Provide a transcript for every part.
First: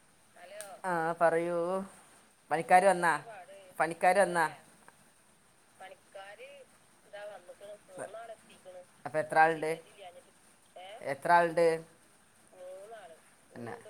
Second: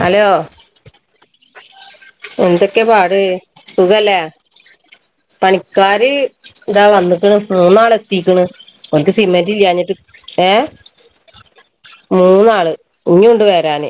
Hello ആഹ പറയൂ എന്തൊക്കെ പണിക്കാർ വന്നാ പാട് പണിക്കാർ സുഖല്ലേ വന്നാ പണിക്കാര് ഇതാ വന്നിക്കണ് മൂന്നാളെത്തിക്കണ് ഓൽക്ക് അപ്പം എത്ര സിമെന്റ് ആളുണ്ട് ഇല്ലാഞ്ഞിട്ട് ഏഹ് എത്ര ആളുണ്ട് മൂന്നാള് ഇഞ്ഞുണ്ട് പിന്നെ വരാന്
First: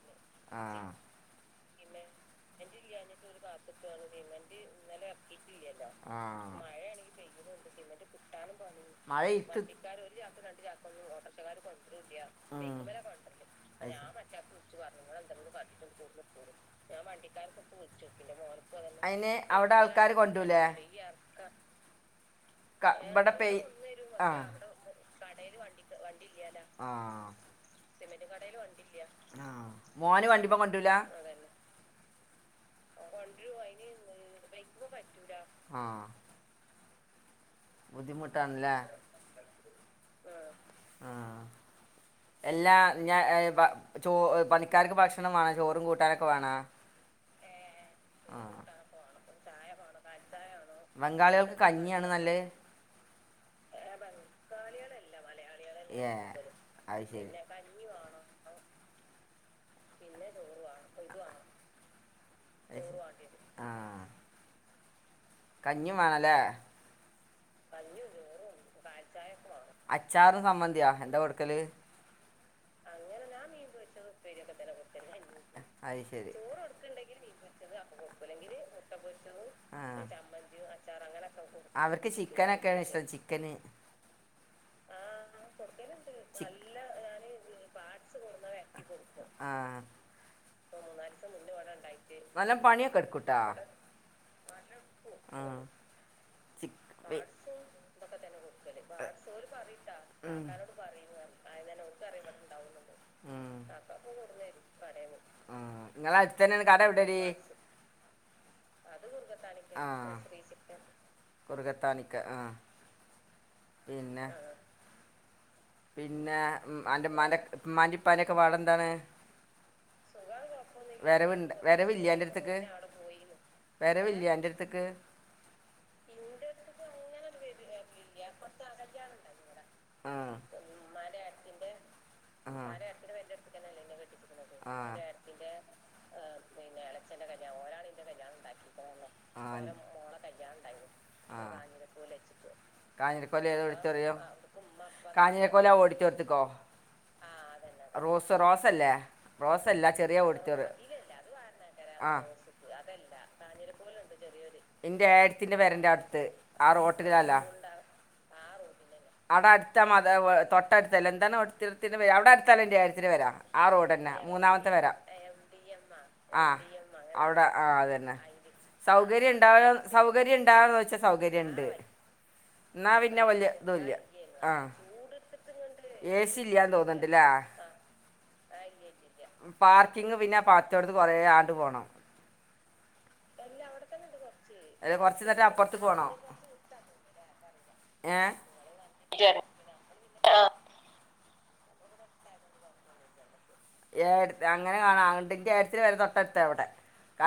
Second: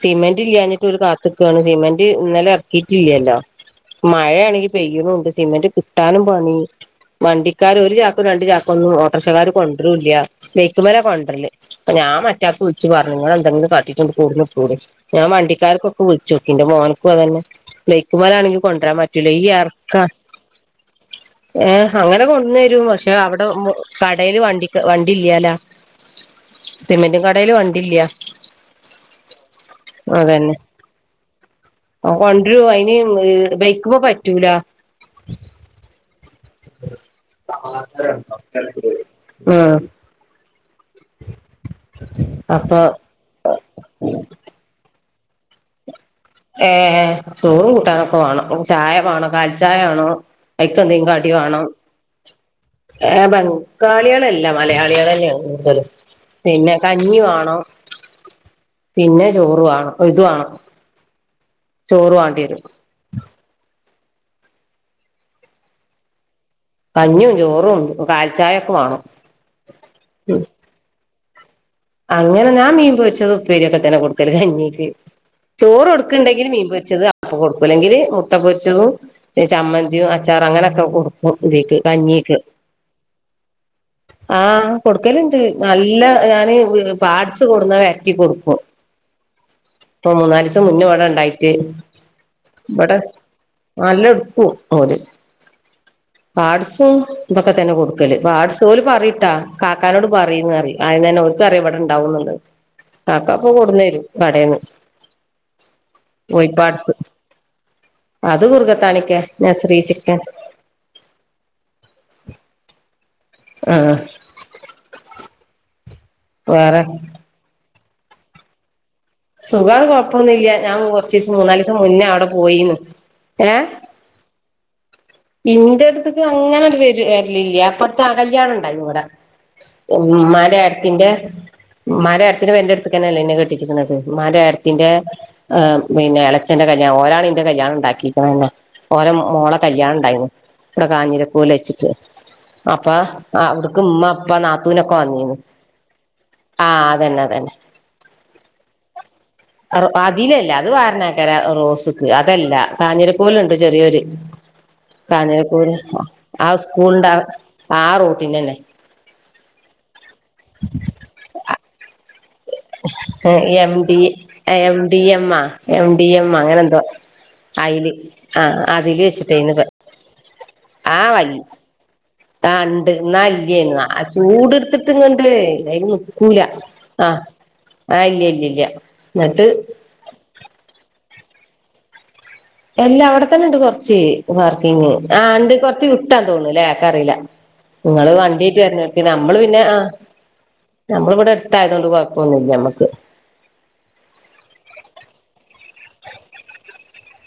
സിമെന്റ് ആ ഇല്ലാഞ്ഞിട്ട് ഓല് കാത്ത് ക്കാണ് സിമെന്റ് ഇന്നലെ ഇറക്കിയിട്ടില്ലല്ലോ കിട്ടാനും പണി ആഹ് വണ്ടിക്കാര് ഒരു ചാക്കും രണ്ടു ചാക്കൊന്നും മഴ ഓട്ടോറിക്ഷക്കാർ ഇട്ട് കൊണ്ടരുംല്ല ബൈക്കുമല കൊണ്ടരല് ഞാൻ മറ്റാക്ക്‌ ഉം. വിളിച്ച് പറഞ്ഞു നിങ്ങെ എന്തെിലും കാട്ടിറ്റ് ഇങ്ങട്ട് കോടന്നു ഇട്ടുടി ഞാൻ വണ്ടിക്കാർക്കൊക്കെ വിളച്ച് നോക്കി കൊണ്ടരാൻ പറ്റൂല അയിന് ഈ അവിടെ എറക്കാ ആൾക്കാര് കൊണ്ടോരൂലേ ഏഹ് അങ്ങനെ കൊണ്ട് തരും ക- പക്ഷെ ഇവിടെ അവിടെ പെയ് ആ കടേല് വണ്ടി വണ്ടി ഇല്ലാലാ സിമെന്റും കടേല് വണ്ടില്ല ആഹ് മോന് വണ്ടിമേ അതന്നെ കൊണ്ട്രൂല്ല കൊണ്ടരും അതിന് ബെയ്ക്കുമേ പറ്റൂല ആഹ് ആഹ് ആഹ് [inaudible] അല്ലാ അപ്പൊ ഞാ ചോ പണിക്കാർക്ക് ഭക്ഷണംമാണോ ചോറും കൂട്ടാനൊക്കെ വേണം ഏഹ് ചോറും കൂട്ടാനൊക്കെ ആ വാണം ചായവാണം കാൽചായ വാണം ഐക്കന്തം കടി വാണം നല്ലേ ഏഹ് ബംഗാളികളല്ല മലയാളിന്നേണ് ഏ പിന്നെ അത് കഞ്ഞി ശരി വാണം പിന്നെ ചോറു വാണം ഇതുവാണം [unintelligible] ചോറ് വാണ്ടിരും അത് ആഹ് കഞ്ഞിം മാണല്ലേ കഞ്ഞിം ചോറും കാൽച്ചായൊക്കെ വാണം അച്ചാറും സംമ്മന്തിയോ എന്താ കൊടുക്കല് അങ്ങനെ ഞാൻ മീൻപൊരിച്ചത് ഉപ്പേരിയൊക്കെ തന്നെ കൊടുക്കല് കഞ്ഞിക്ക്, ചോറ് അത് ശരി കൊടുക്ക്ണ്ടെങ്കിൽ മീൻപൊച്ചത് കൊടുക്കുല്ലെങ്കിൽ മുട്ട പൊരിച്ചതും ആഹ് ചമ്മന്തിയും അച്ചാറും അങ്ങനെയൊക്കെ കൊടുക്കും ഇതിക്ക് അവർക്ക് കഞ്ഞി ചിക്കനൊക്കെയാണ് ഇഷ്ടം ചിക്കന് ആഹ് കൊടുക്കല്ണ്ട് നല്ല ഞാന് പാട്സ് കൊടുന്നാ വര്ട്ടി കൊടുക്കും ആഹ് ഇപ്പൊ മൂന്നാല് ദിവസം മുന്ന ഇവിടെ ഇണ്ടായിട്ട് നല്ല ഇവിടെ പണിയൊക്കെ എടുക്കൂട്ടാ നല്ല എട്ക്കും ഓര് ആഹ് പാട്സും ചിക്ക് ഇതൊക്കെ തന്നെ കൊടുക്കല് പാട്സ് ഓല് പറിട്ടാ കാക്കാനോട് പറീന്നറിം ആയിതന്നെ ഓർക്കറിം ഇവിടെണ്ടാവുന്ന്ള്ള കാക്കപ്പം ഉം കൊട്ന്നരും കടേന്ന് ആഹ് നിങ്ങളെ അടുത്ത് തന്നെയാണ് കട കോയിപ്പാട്സ് എവിടെടി അത് കുറഗത്താണിക്കെ നസ്രി ചിക്കൻ കുറഗത്താണിക്കെ ആഹ് ആഹ് ആഹ് പിന്നെ പിന്നെ അൻറെ ഇമ്മാന്റെ ഇപ്പാന്റെക്കെ പാട്ന്താണ് സുഖാണ് കുഴപ്പൊന്നില്ല ഞാൻ കുറച്ചസം മൂന്നാലിസം മുന്നേ അവിടെ പോയിന്നു വരവില്ലെ അന്റെട്ത്ത്ക്ക് ഇന്റെട്ത്ത്ക്ക് അങ്ങനെ വരലില്ല പ്പട്ത്ത് കല്യാണ ഇണ്ടായിന്നി ഇവിടെ ഇന്റെ ആഹ് മ്മാന്റെ ഏട്ടത്തിന്റെ മ്മാന്റെഏട്ടത്തിന്റെ പെരന്റെ ആഹ് അടുക്കന്നെഅല്ലേ ഇന്നെ കെട്ടിച്ചിക്ക്ണത് ഏട്ത്തിന്റെ ആഹ് പിന്നെ ഇളച്ചന്റെ കല്യാണം ഒലാണ്ന്റെ കല്യാണം ഉണ്ടാക്കിയിക്ക്ണന്നെ ഓര മോളെ ആഹ് കല്യാണം ഇണ്ടായിരുന്നു ഇവിടെ കാഞ്ഞിരക്കൂല വെച്ചിട്ട് അപ്പം കാഞ്ഞിരക്കൊല ഏത് അവിടുക്ക് ഉമ്മ ഓഡിറ്റോറിയം പ്പ നാത്തൂനൊക്കെ വന്നീന്ന് കാഞ്ഞിരക്കൊല ഓഡിറ്റോറിയത്ത്ക്കോ ആഹ് ആ തന്നെ, തന്നെ റോസ് റോസ് അല്ലേ അതിലല്ല, അത് വേറെന്നെ വെക്കലാ റോസ്ക്ക്, ആഹ് അതല്ല കാഞ്ഞിരപ്പൂലുണ്ട് ചെറിയൊരു ഇന്റെ ഏടത്തിന്റെ കാഞ്ഞിരപ്പൂല് പെരന്റെ അടുത്ത് ആ സ്കൂളിന്റെ റോട്ടിലല്ല ആ റൂട്ടിൽ തന്നെ അവിടെ അടുത്ത് അല്ലേ തൊട്ടടുത്തല്ലേ എന്ത് അവിടെ വരാം ആ എം റോഡ് ഡി തന്നെ മൂന്നാമത്തെ എം പെരാ ഡി എം ആ എം ഡി എം അങ്ങനെ ആഹ് എന്തോ അവിടെ ആ അയില് അതന്നെ ആ അതില് സൗകര്യം ഉണ്ടവാ വെച്ചിട്ടേന്ന് സൗകര്യം ഉണ്ടാവോന്ന് ചോദിച്ചാ സൗകര്യം ഇണ്ട്. ആഹ് ഇണ്ട്എന്ന ഇല്ലേന്ന് ആ ചൂട് ആഹ് എടുത്തിട്ട് ഇങ്ങണ്ട് നിക്കൂല. തോന്ന്ണ്ട്ല്ലേ [unintelligible] ആഹ് ഇല്ല ഇല്ല ഇല്ല എന്നിട്ട്. ഇങ്ങ് പിന്നെ പാത്രം എടുത്തോണ്ട് കൊറെ അങ്ങോട്ട് പോകണം. എല്ലാ അവിടെത്തന്നെ ഉണ്ട് കൊറച്ച് വർക്കിങ്. അല്ല ആ കുറച്ച് നേരം ഇണ്ട് അപ്പുറത്തേക്ക് കൊറച്ച് പോകണം വിട്ടാ തോന്നുന്നു അല്ലേ എനിക്കറില്ല നിങ്ങള് ഏ വണ്ടീ ആയിട്ട് വരുന്നേ നമ്മള് പിന്നെ ആഹ് നമ്മളിവിടെ അടുത്തായതു കൊണ്ട് കുഴപ്പൊന്നുല്ല നമ്മുക്ക് ഏ അങ്ങനെ കാണാ. എൻ്റെ ചേച്ചിടെ വീട് തൊട്ടടുത്ത ഇവിടെ.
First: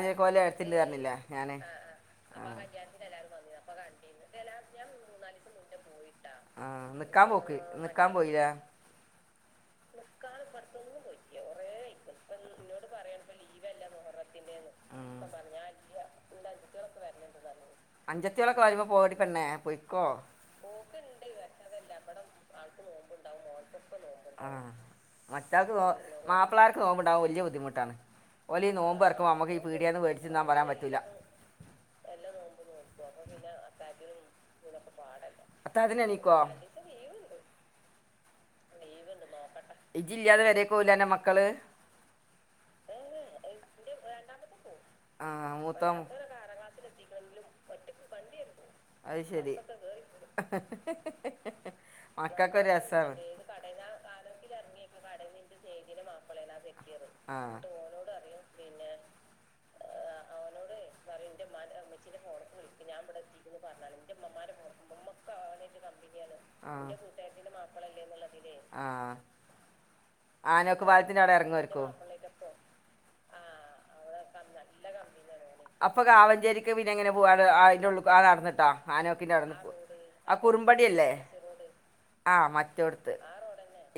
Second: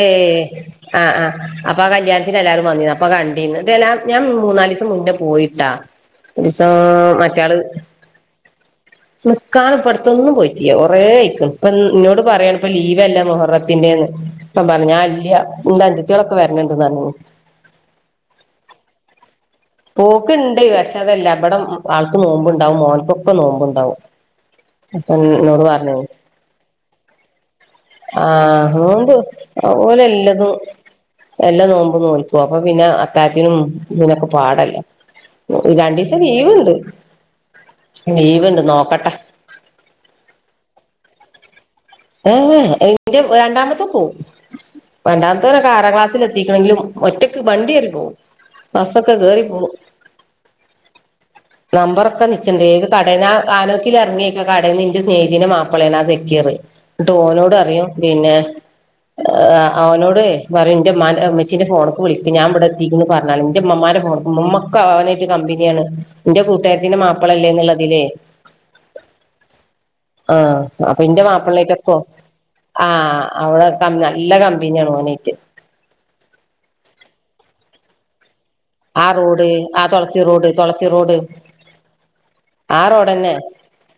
ഏഹ് ആഹ് ആഹ് അപ്പൊ ആ കല്യാണത്തിന് എല്ലാവരും വന്നിന്. അപ്പൊ കണ്ടീന്. ഇതെല്ലാം ഞാൻ മൂന്നാല് ദിവസം മുൻപേ പോയിട്ടാ. ഒരു ദിവസം മറ്റാള് നിക്കാ പോയിലെ നിക്കാന് ഇപ്പടുത്തൊന്നും പോയിറ്റില്ല. കൊറെ ആയിക്ക്ണ് ഇപ്പം എന്നോട് പറയാണ് ഇപ്പം ലീവല്ലേ മുഹറത്തിന്റെന്ന് ഇപ്പം പറഞ്ഞാ ആ ഇല്ല്യ എൻ്റെ അനുജത്തികളൊക്കെ വരണണ്ടുന്ന് പറഞ്ഞു. അനുജത്തികളൊക്കെ വരുമ്പോ പോകടി പെണ്ണെ. പോയി പോക്ക് ഇണ്ട്. പക്ഷെ അതെല്ല ഇവിടം ആൾക്ക് നോമ്പുണ്ടാവും ഓലിക്കൊക്കെ നോമ്പുണ്ടാവും. അപ്പം എന്നോടു പറഞ്ഞു. മാപ്പളാർക്ക് നോമ്പുണ്ടാവുമ്പോ വല്യാ ബുദ്ധിമുട്ടാണ്. ഓല ഈ ആഹ് നോമ്പ് ഓര് ഇറക്കുമ്പോൾ നമുക്ക് ഈ പീടിയാന്ന് ഓല് മേടിച്ച് തിന്നാൻ എല്ലതും പറയാൻ പറ്റൂല എല്ലാം നോമ്പ് നോൽക്കും. അപ്പൊ പിന്നെ അത്താഴത്തിനും ഇതിനൊക്കെ പാടല്ലേ. അത്ത രണ്ടീസം അതിനെണീക്കോ ലീവുണ്ട്, ലീവ്ണ്ട്. നോക്കട്ടെ ഇജ്ജ് ഇല്ലാതെ പെരേക്ക് പോകില്ലേ അൻ്റെ മക്കള്. ഏഹ്എന്റെ രണ്ടാമത്തെ പോകൂ ആ രണ്ടാമത്തെവനൊക്കെ ആറാം മൂത്ത ക്ലാസ്സിൽ എത്തിക്കണെങ്കിലും, ഒറ്റക്ക് വണ്ടിയിൽ പോകവും ബസ്സൊക്കെ കേറി പോകും. അ ഹി ഹി ഹ നമ്പറൊക്കെ നിശ്ച്ച്ചുണ്ട്. ഏത് കടേല ആനോക്കില ഇറങ്ങിയക്കെ [unintelligible] കടയന്ന് നിന്റെ സ്നേഹതീെ മാപ്പിളയാണ് ആ സെക്കയറ് ആ ന്നിട്ടോനോട് പറയും പിന്നെ ആഹ് ഓനോട് പറയും ഇൻ്റെ ഇമ്മാൻ്റെ ഉമ്മച്ചീൻ്റെ ഫോണിലേക്ക് വിളിക്ക് ഞാൻ ഇവിടെ എത്തിക്കണ് പറഞ്ഞാളി ഇൻ്റെ ഇമ്മമ്മാൻ്റെ ഫോണ്ക്കും ഇമ്മമ്മ ക്കെ ഓനായിട്ട് കമ്പനിയാണ് ഇന്റെ എൻ്റെ കൂട്ടുകാരത്തിന്റെ മാപ്പളല്ലേ കൂട്ടുകാരത്തിന്റെ മാപ്പളല്ലേ എന്നുള്ളതിലേ എന്നുള്ളതിൽ ആഹ് ആഹ് അപ്പൊ ഇന്റെ ഇറങ്ങുമായിരിക്കും മാപ്പൾനെറ്റൊക്കൊ ആഹ് അവിടെക്ക നല്ല കമ്പനിയാണ് അപ്പൊ കാവഞ്ചേരിക്ക് പിന്നെ എങ്ങനെ പോവാറ് അതിനുള്ളിക്കൂടെ കടന്നിട്ടാ ആ ആനമുക്കിന്റെ റോഡ് അവിടന്ന് ആ തുളസി ആഹ് റോഡ് തുളസി കുറുമ്പടിയല്ലേ റോഡ് ആഹ് ആ മറ്റോടുത്ത് റോഡന്നെ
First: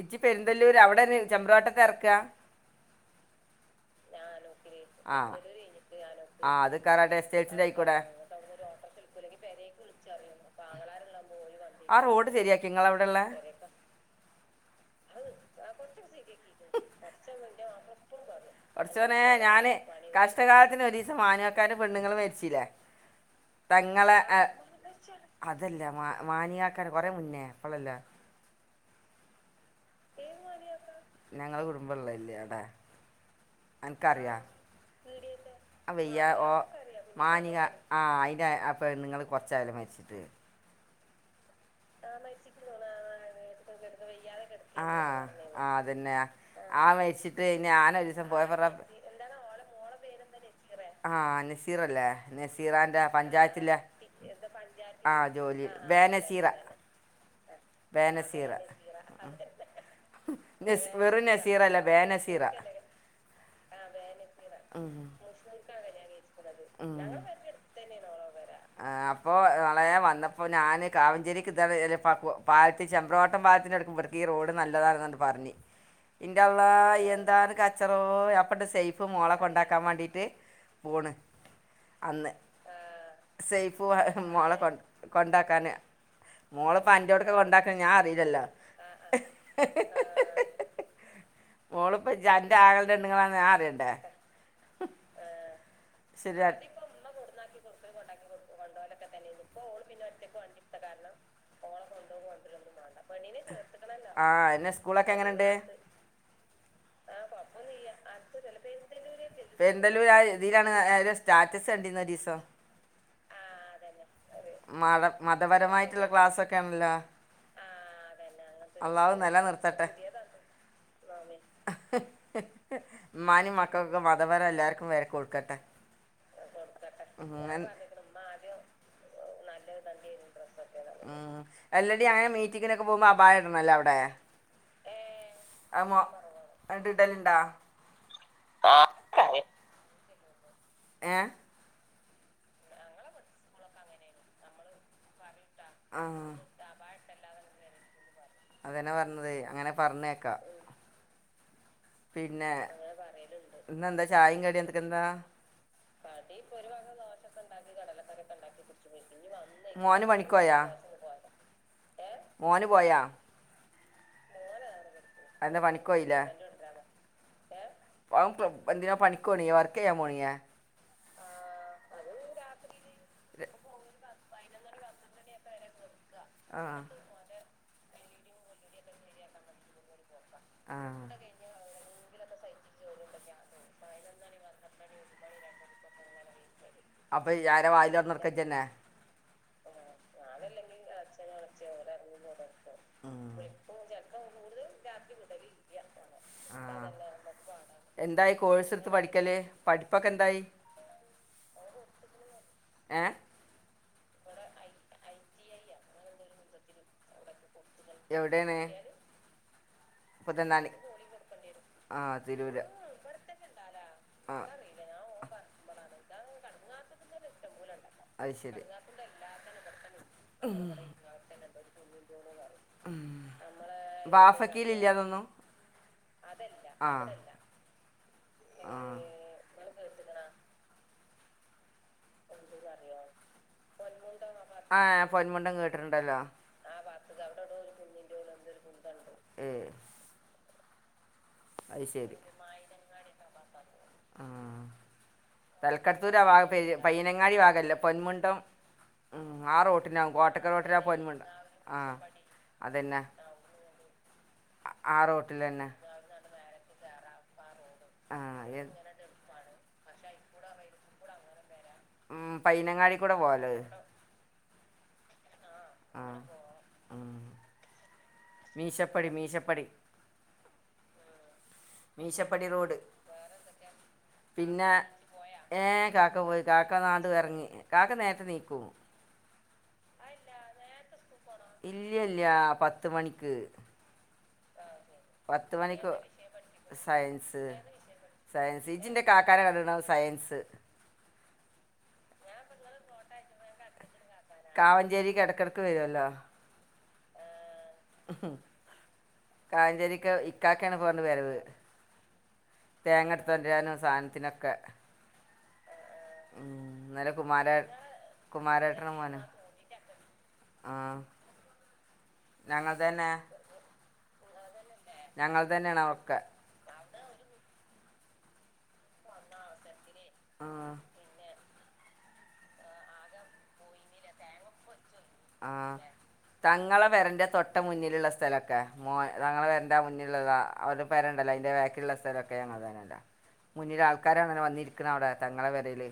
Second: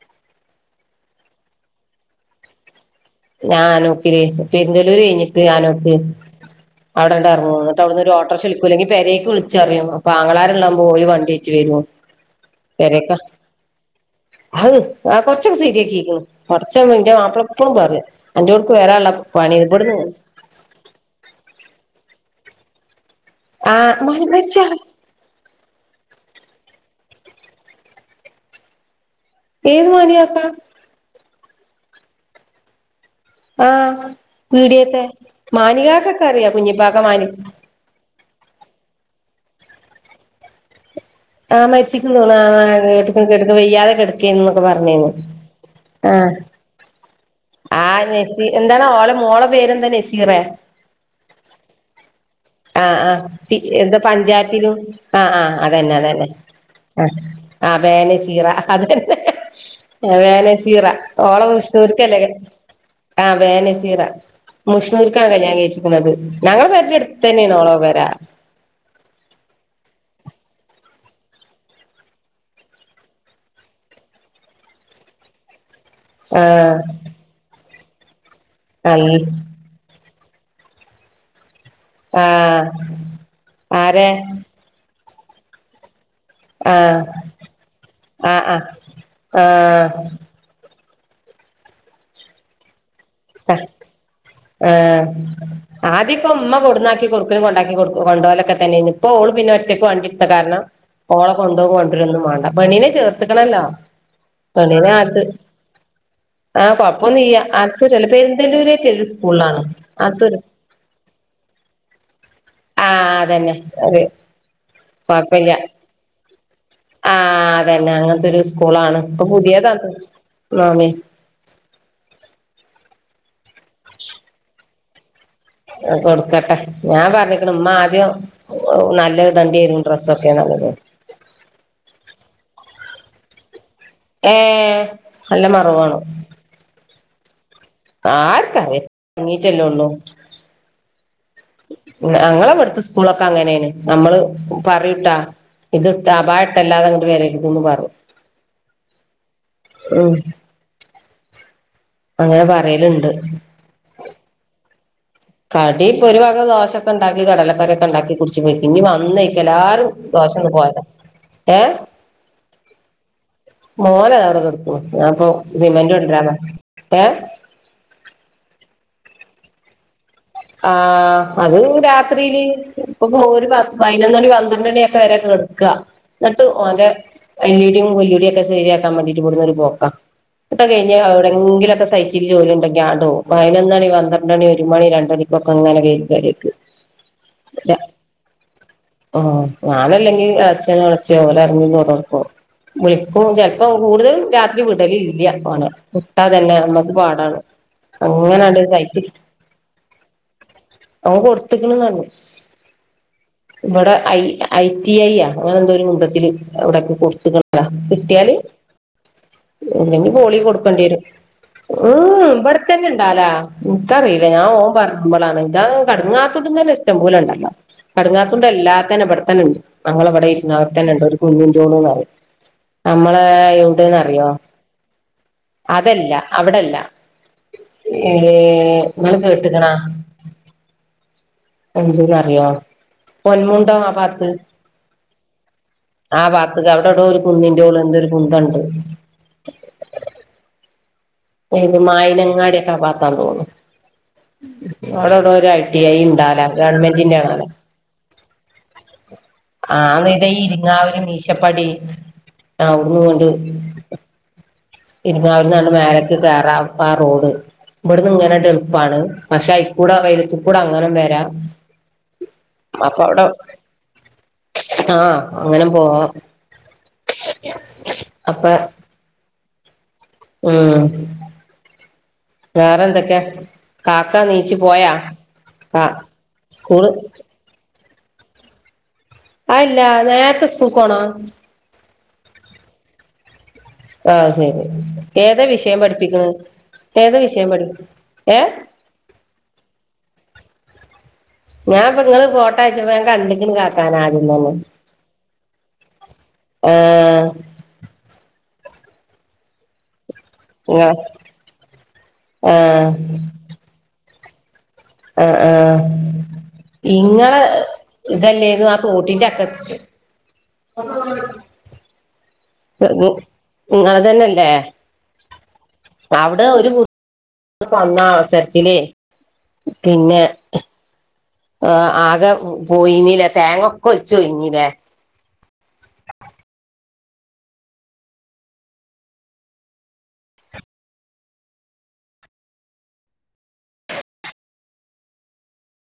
ഇച്ചി പെരുന്തല്ലൂര് അവിടെ ചെമ്പ്രുവട്ടത്ത് ഇറക്കാ ഞാൻ ആനമുക്കില് പെരുന്തല്ലൂര് ആ കഴിഞ്ഞിട്ട് ആനമുക്ക് ആ അത് കറ അവിടെണ്ട്റങ്ങും ടെക്സ്റ്റൈൽസിൻ്റെ എന്നിട്ട് ആയിക്കൂടെ ഒരു ഓട്ടോറിക്ഷ വിളിക്കും അല്ലങ്കിൽ പെരേക്ക് വിളിച്ചു പറയും അപ്പൊ ആങ്ങളാര് ഉള്ളമ്പോ ഓര് വണ്ടി ചേരോ സെരിയാക്കിയോ നിങ്ങളുടെ അവിടെ ഉള്ളേ അഹ് ആഹ് കൊറച്ചൊക്കെ സെരിയാക്കീക്കുണു കുറച്ച് ഉള്ളൂ ഇൻ്റെ മാപ്പിള എപ്പളും പറയും അൻ്റോട്ക്ക് വരാള്ള പണി ഇബെട്ന്നു കസ്ടകാലത്തിന് ഒരീസം മാനുആക്കാൻ്റെ പെണ്ണുങ്ങള് മരിച്ചിലെ ആഹ് പെങ്ങളെ മാന് അഹ് മരിച്ചാ അതല്ല മാ മാനിയാക്കാൻ്റെ കൊറെ മുന്നേയാ ഇപ്പള്ളല്ല ഏത് മാനിയാക്ക ഞങ്ങളെ കുടുംബംള്ളേ ഇല്ലേ ആടെ ആഹ് അൻക്കറിയോ പീടിയേത്തെ ആഹ് മാനികാക്കൊക്കെ വയ്യാ അറിയാ ഓ കുഞ്ഞിപ്പാക്ക മാനി മാനികാ ആഹ് അയിൻ്റെ ആഹ് പെണ്ണുങ്ങൾ കുറച്ചായല്ലൊ മരിച്ചിട്ട് ആഹ് മരിച്ചിക്ക്ണ് തോന്ന്ണ് ആഹ് കേട്ട്ക്ക്ണ് കേട്ട്ക്ക്ണ് വെയ്യാതെ കെടക്കേന്നു ന്നൊക്കെ പറഞ്ഞേന്നു ആഹ് ആഹ് അതന്നെ ആഹ് ആഹ് മരിച്ചിട്ട് ഞാൻ ഒരു ആഹ് ദിവസം നസീ പോയപ്പോൾ എന്താണ് ഓളെ മോളെ പേരെന്താ നസീറെ ആഹ് നസീറ ല്ലേ ആഹ് നെസീറാന്റെ ആഹ് സി പഞ്ചായത്തിലെ എന്താ പഞ്ചായത്തിലും ആഹ് ജോലി അതന്നെ അതന്നെ വേനസീറ ആഹ് വേ നസീറ അതന്നെ വേ നസീറ ഓളെ മുഷ്ണൂർക്കല്ലേ ദ ആഹ് വേനസീറ മുഷ്ണൂർക്കാണ് കല്യാണം കഴിച്ചിക്ക്ണത് ഞങ്ങളെ പേരെന്റെട് ത്തെന്നെയാണോളെ പെര ആഹ് അപ്പോ മളെ വന്നപ്പോൾ ഞാൻ കാവഞ്ചേരിക്ക് ഇത പാലത്തി ചെമ്പ്രോവട്ടം പാലത്തിന്റെ അടുക്കുമ്പോടു ഈ റോഡ് നല്ലതാണെന്നണ്ട് പറഞ് [inaudible] ഇന്റെ അള്ളാ എന്താണ് കച്ചറോ അപ്പണ്ട് അൽ സെയ്ഫു മോളെ കൊണ്ടാക്കാൻ വാണ്ടീട്ട് പോണ് അന്ന് ആഹ് സേയ്ഫു ആരെ മോളെ കൊ കൊണ്ടാക്കാന് മോള്പ്പം ആഹ് അന്റോട്ക്കെ കൊണ്ടാക്കണ് ഞാൻ അറിയില്ലല്ലോ ആഹ് ആഹ് [inaudible] ഓളിപ്പോ ജ് അന്റെ ആങ്ങളന്റെ പെണ്ണുങ്ങളാന്ന് ഞാൻ ആഹ് അറിയണ്ടേ ആഹ് ആദ്യക്കെ ശരി ഉമ്മ കൊടന്നാക്കി കൊടുക്കലും കൊണ്ടാക്കി കൊ കൊണ്ടോവലൊക്കെ തന്നെ എനു ഇപ്പോ ഓള് പിന്നെ ഒറ്റയ്ക്ക് വണ്ടി എടുത്ത കാരണം ഓള കൊണ്ടോവും കൊണ്ടരൊന്നും വാണ്ട പെണ്ണിനെ ചേർത്ത്ക്ക്ണല്ലോ ആ എന്നെ പെണ്ണിനെ സ്കൂളൊക്കെ ആത്ത് എങ്ങനെയുണ്ട് ആഹ് കൊഴപ്പൊന്നുല്ല ആത്തൂരല്ല പെരുന്തല്ലൂരെറ്റ ഒരു സ്കൂളാണ് അതൊരു ഉം ആരോ സ്റ്റാറ്റസ് കണ്ടീരുന്നു ഒരീസം ആഹ് അതന്നെ അറിയോ മത മതപരമായിട്ടുള്ള ക്ലാസ്ക്കെ ആഹ അതന്നെ അങ്ങനത്തെ ഒരു സ്കൂളാണ് അള്ളാഹു ഇപ്പൊ നിലനിർത്തട്ടെ പുതിയതാണ് നോമി ഇമ്മാനിം മക്കൾകൊക്കെ മതപരം എല്ലാവർക്കും വറെ കൊടുക്കട്ടെ കൊടുക്കട്ടെ ഞാൻ ഉം, പറഞ്ഞിക്കണ് ഉമ്മ എൻ- ആദ്യം നല്ലത് ഇടണ്ടിയരും ഡ്രസ്സൊക്കെ നല്ലത് ഉം അല്ലടി അങ്ങനെ മീറ്റിംഗിനൊക്കെ പോകുമ്പോ അപായ ഇടണല്ലവിടെ ഏഹ് നല്ല മറവാണ് കണ്ട് ഇടലുണ്ടാ ആർക്കറിയ തൊടങ്ങീട്ടല്ലേ ഉള്ളൂ ഏഹ് ഞങ്ങളെവിടുത്ത സ്കൂളൊക്കെ അങ്ങനെയാണ് നമ്മള് പറയൂട്ടാ ആ ഇത്ട്ട് അപായട്ടല്ലാതെ അങ്ങട്ട് വരരുതന്ന് പറയും അതന്നെ പറഞ്ഞത് അങ്ങനെ ഉം പറഞ്ഞേക്കാ അങ്ങനെ പിന്നെ പറയലുണ്ട് ഇന്ന് എന്താ ചായയും കടിയും എന്തൊക്കെന്താ കാടി ഇപ്പൊ ഒരു വക ദോശൊക്കെ ഉണ്ടാക്കി കടലക്കറിയൊക്കെ ഉണ്ടാക്കി കുടിച്ച്പോയി ഇനി വന്നേക്ക എല്ലാരും മോന് ദോ ശന്ന് പണിക്കോയാ പോയത മോന് പോയാ മോനത അവിടെ കെടക്കണ് ഞാനിപ്പോ സിമെന്റ് കൊണ്ടരാൻ പറഞ്ഞു ഏഹ ഓൻപ്പൊ എന്തിനാ പണിക്കോണില്ലേ വർക്ക് ചെയ്യാൻ പോണില്ലെ ആഹ് അത് രാത്രിയില് ഇപ്പൊപോവും ഒരു പതിനൊന്ന് മണി പന്ത്രണ്ട് മണിയൊക്കെ വരെ കേടു ക്ക എന്നിട്ട് ആ ഓന്റെ എല്ലിടിയും കൊല്ലടിയും ഒക്കെ ശരിയാക്കാൻ വേണ്ടിട്ട് ഇവിടുന്നൊരു പോക്കാ നട്ടത് കഴിഞ്ഞ ആഹ് എവിടെങ്കിലൊക്കെ സൈറ്റിൽ ജോലി ഉണ്ടെങ്കിൽ ആണ്ടോവും പതിനൊന്ന്മണി പന്ത്രണ്ട് മണി ഒരു മണി രണ്ട് മണി കൊങ്ങനെ വരും പെരേക്ക് അപ്പൊയ്യാരാ വായിലോറന്നുടുക്കാ ഇജ്ജന്നെ ആഹ് ഞാനല്ലെങ്കി അച്ചനെ വിളച്ച ഓലാരെങ്കിലും തോറന്നൊടുക്കും വിളി ക്കും ഉം ചിലപ്പോം കൂടുതലും രാത്രി വിടലില്ല ഓനെ വിട്ടാതന്നെ ആഹ് നമ്മുക്ക് പാടാണ് എന്തായി അങ്ങനാണ്ട് കോഴ്സ് എടുത്ത് സൈറ്റ് പഠിക്കല് പഠിപ്പൊക്കെ എന്തായി അവൻ കൊടുത്തക്കണ്ന്ന് പറഞ്ഞു ഏഹ് ഇവിടെ ഐ ഐ ടി ഐ ആ അങ്ങനെ എന്തോ ഒരു കുന്തത്തില് ഇവിടെക്കെ കൊടുത്ത്ക്ക്ണു അ കിട്ടിയാല് എവിടെയാണ് അല്ലെങ്കി പോളിയൊ പുത്തൻതാണി കൊടുക്കേണ്ടിരും ആഹ് ഉം തിരൂര് ഇവിടത്തന്നെ ഇണ്ടാലാ ഇനിക്കറിയില്ല ഞാൻ ആഹ് ഓൻ പറഞ്ഞു ബളാണ് ഇതാ കടങ്ങാത്തോട്ന്നന്നേ ഇഷ്ടം പോലെ ഉണ്ടല്ലോ അത് കടുങ്ങാത്തുണ്ട് ശരി എല്ലാത്തനെ എവിടെത്തന്നെ ഉണ്ട് നമ്മളെ അവിടെ ഇ ഇരിങ്ങാലെ തന്നെ ഉണ്ട് ഒരു കുഞ്ഞിൻതോട് പറയും നമ്മളെ എവിടെന്ന്റിയോ ബാഫക്കീൽ ഇല്ലേ അതൊന്നും അതല്ല അവിടെല്ല ആഹ് ഏ ആഹ് ങ്ങള് കേട്ട്ക്കണാ എന്തന്ന്റിയോ പൊന്മുണ്ട ആ പാത്ത് ആഹ് പൊന്മുണ്ടം കേട്ടിട്ടുണ്ടോ ആ പാത്തക്ക് അവിടെ ഇവിടെ ഒരു കുന്നിന്റെ മോള് എന്തൊരു കുന്തണ്ട് ആഹ് ശരി പെരുമായിനങ്ങാടി ഒക്കെ ആ പാത്താ തോന്നുന്നു ആഹ് ഓലോഡ് ഐ ടി ഐ ഉണ്ടാവുല ഗവൺമെന്റിന്റെ ആണല്ലോ അല്ല പൊന്മുണ്ടം ആഹ് ആഹ് ആന്ന് ഇത ഇരിങ്ങാവൂര് മീശപ്പാടി ആഹ് ആ അതന്നെ ഒന്നുകൊണ്ട് ആ ഇരങ്ങാവൽന്ന് റോട്ടിലന്നെ അങ്ങട്ട് മേലക്ക് കേറാ ഇപ്പൊ ആ റോഡ് ഇവിടുന്ന് ഇങ്ങനെങ്ങട്ട് ആഹ് എളുപ്പാണ് പക്ഷെ അയികൂടെ വെലത്തിക്കൂടെ അങ്ങനേം വരാ ഉം പൈനങ്ങാടിക്കൂടെ പോവാല്ലേ ആഹ് അങ്ങനേം പോവാ ആ, ഉം അപ്പൊ മീശപ്പടി മീശപ്പടി ഉം മീശപ്പടി റോഡ് വേറെ എന്തൊക്കെ കാക്ക നീച്ചു പിന്നെ പോയാ ഏ ആ കാക്ക പോയി കാക്ക സ്കൂള് നാട് കറങ്ങി കാക്ക നേര്ത്തെ നീക്കു അല്ല നേര്ത്തെ സ്കൂൾക്കോണം ഇല്ലില്ല പത്ത് മണിക്ക് ആഹ് ശരി ഏതാ പത്ത് വിഷയം മണിക്ക് പഠിപ്പിക്കണ് ഏതാ സയൻസ് വിഷയം പഠിപ്പ സയൻസ് ജ്ജിന്റെ കാക്കാനെ കണ്ട്ക്ക്ണോ സയൻസ് ഞാനിപ്പ ഇങ്ങള് ഫോട്ടയച്ചപ്പോ കണ്ടിക്കിണ് കാക്കാനെ ആദ്യം തന്നെ കാവഞ്ചേരിക്കിടക്കിടക്ക് വരുവല്ലോ ആഹ് കായഞ്ചേരിക്കെ ഇക്കക്കെയാണ് ഇങ്ങളെ ഇപ്പോങ്ങാട്ട് വരവ് ആഹ് തേങ്ങെടുത്തൊണ്ടരാനും സാൻത്തിനൊക്കെ ആഹ് ആഹ് ഇങ്ങളെ കുമാര ഇതല്ലേരുന്നു ആ തോട്ടിന്റെ അറ്റത്തെക്ക് ആഹ് നിങ്ങളെത്തന്നെയല്ലേ ഞങ്ങൾ തന്നെയാണ് ഒക്കെ അത് ഒരു വന്ന അവസരത്തി ഇതിലേ പിന്നെ ആഹ് ആ ആകെ പോയിനീല്ലേ തേങ്ങൊക്കെ ഒലിചോയിഞ്ഞീല്ലേ ആഹ് തങ്ങളെ പേരെന്റെ തൊട്ട മുന്നിലുള്ള സ്ഥലക്കെ മോ തങ്ങള പേരെന്റെ ആ മുന്നിലുള്ളതാ അവരെ പേരെണ്ടല്ലോ അയിന്റെ ബാക്കിലുള്ള സ്ഥലൊക്കെ ഞങ്ങൾ തന്നല്ലോ മുന്നില ആൾക്കാരാണ വന്നിരിക്കുന്നത് അവിടെ തങ്ങളെ പെരയില്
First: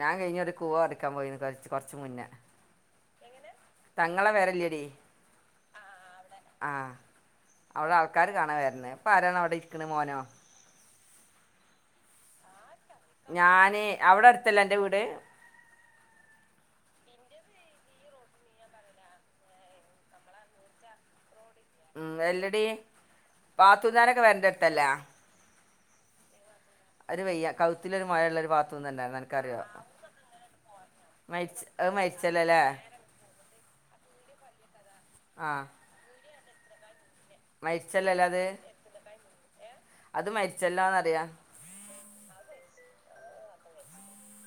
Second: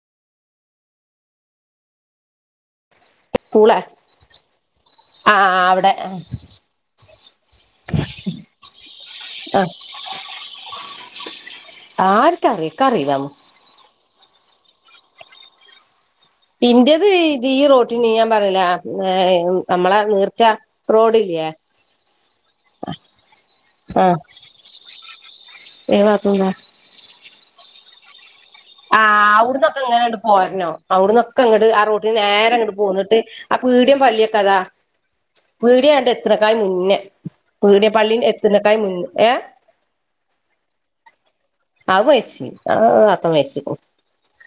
ഞാൻ കഴിഞ്ഞ ഒരു കൂവ പറിക്കാൻ പോയിന്ന് കൊർ കൊറച്ച മുന്നേ പൂള തങ്ങളെ പെരല്ലടീ ആഹ് ആഹ് ആഹ് അവിടെ ആൾക്കാര് കാണാൻ വരുന്ന് ഇപ്പൊ ആരാണവിടെ ആഹ് ഇരിക്കണ മോനോ ആർക്കറിയ ഇക്കറീല ഞാന് അവിടെ അടുത്തല്ലേ അൻ്റെ വീട് ഇന്റേത് ഇത് ഈ റോട്ടീന് ഞാൻ പറയല ഏഹ് നമ്മളെ നീർച്ച റോഡില്ലേ ഉം എല്ലടി പാത്തുന്നാലൊക്കെ പെരൻ്റെ അടുത്തല്ലേ ഏ പാത്തൂത്ത അവര് വയ്യ കൗത്തിലൊരു മൊയള്ളൊരു ആഹ് അവിടന്നൊക്കെങ്ങനണ്ട് പോരണം അവിടന്നൊക്കെ മരിച്ച ങ്ങട് ആ അത് റോട്ടിൽ നേരെ മരിച്ചല്ലല്ലേ ഇങ്ങട് പോന്നിട്ട് ആ പീടിയം പള്ളിയൊക്കെഥാ ആ പീടിയണ്ട എത്തനക്കായ മുന്നേ പീട പള്ളി മരിച്ചല്ലല്ലേ അത് എത്തനക്കായ മു ഏ അത് മരിച്ചല്ലോന്ന്റിയ അത് മരിച്ചി ആ താത്ത മരിച്ചിക്കു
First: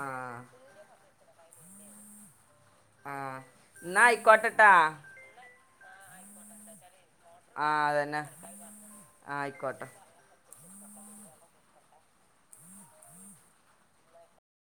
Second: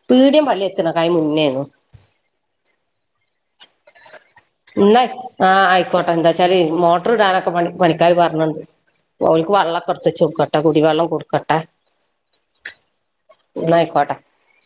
ആ പീടിയം പള്ളി എത്തണ കായ മുന്നേന്നു ആഹ് എന്നാ ആയിക്കോട്ടെ ട്ട ആഹ് ആയിക്കോട്ടെ എന്താ വെച്ചാൽ മോ ട്ട്റ് ഇടാനൊക്കെ ആ പണി പണിക്കാര് അതന്നെ പറഞ്ഞ്ണ്ട് ആ അപ്പോൽക്ക് വള്ളം ആയിക്കോട്ടെ ക്കെട്ത്ച്ചൊട്ക്കട്ടെ കുടിവള്ളം കൊട്ക്കട്ടെ ഇന്നാ അയ്ക്കോട്ടെ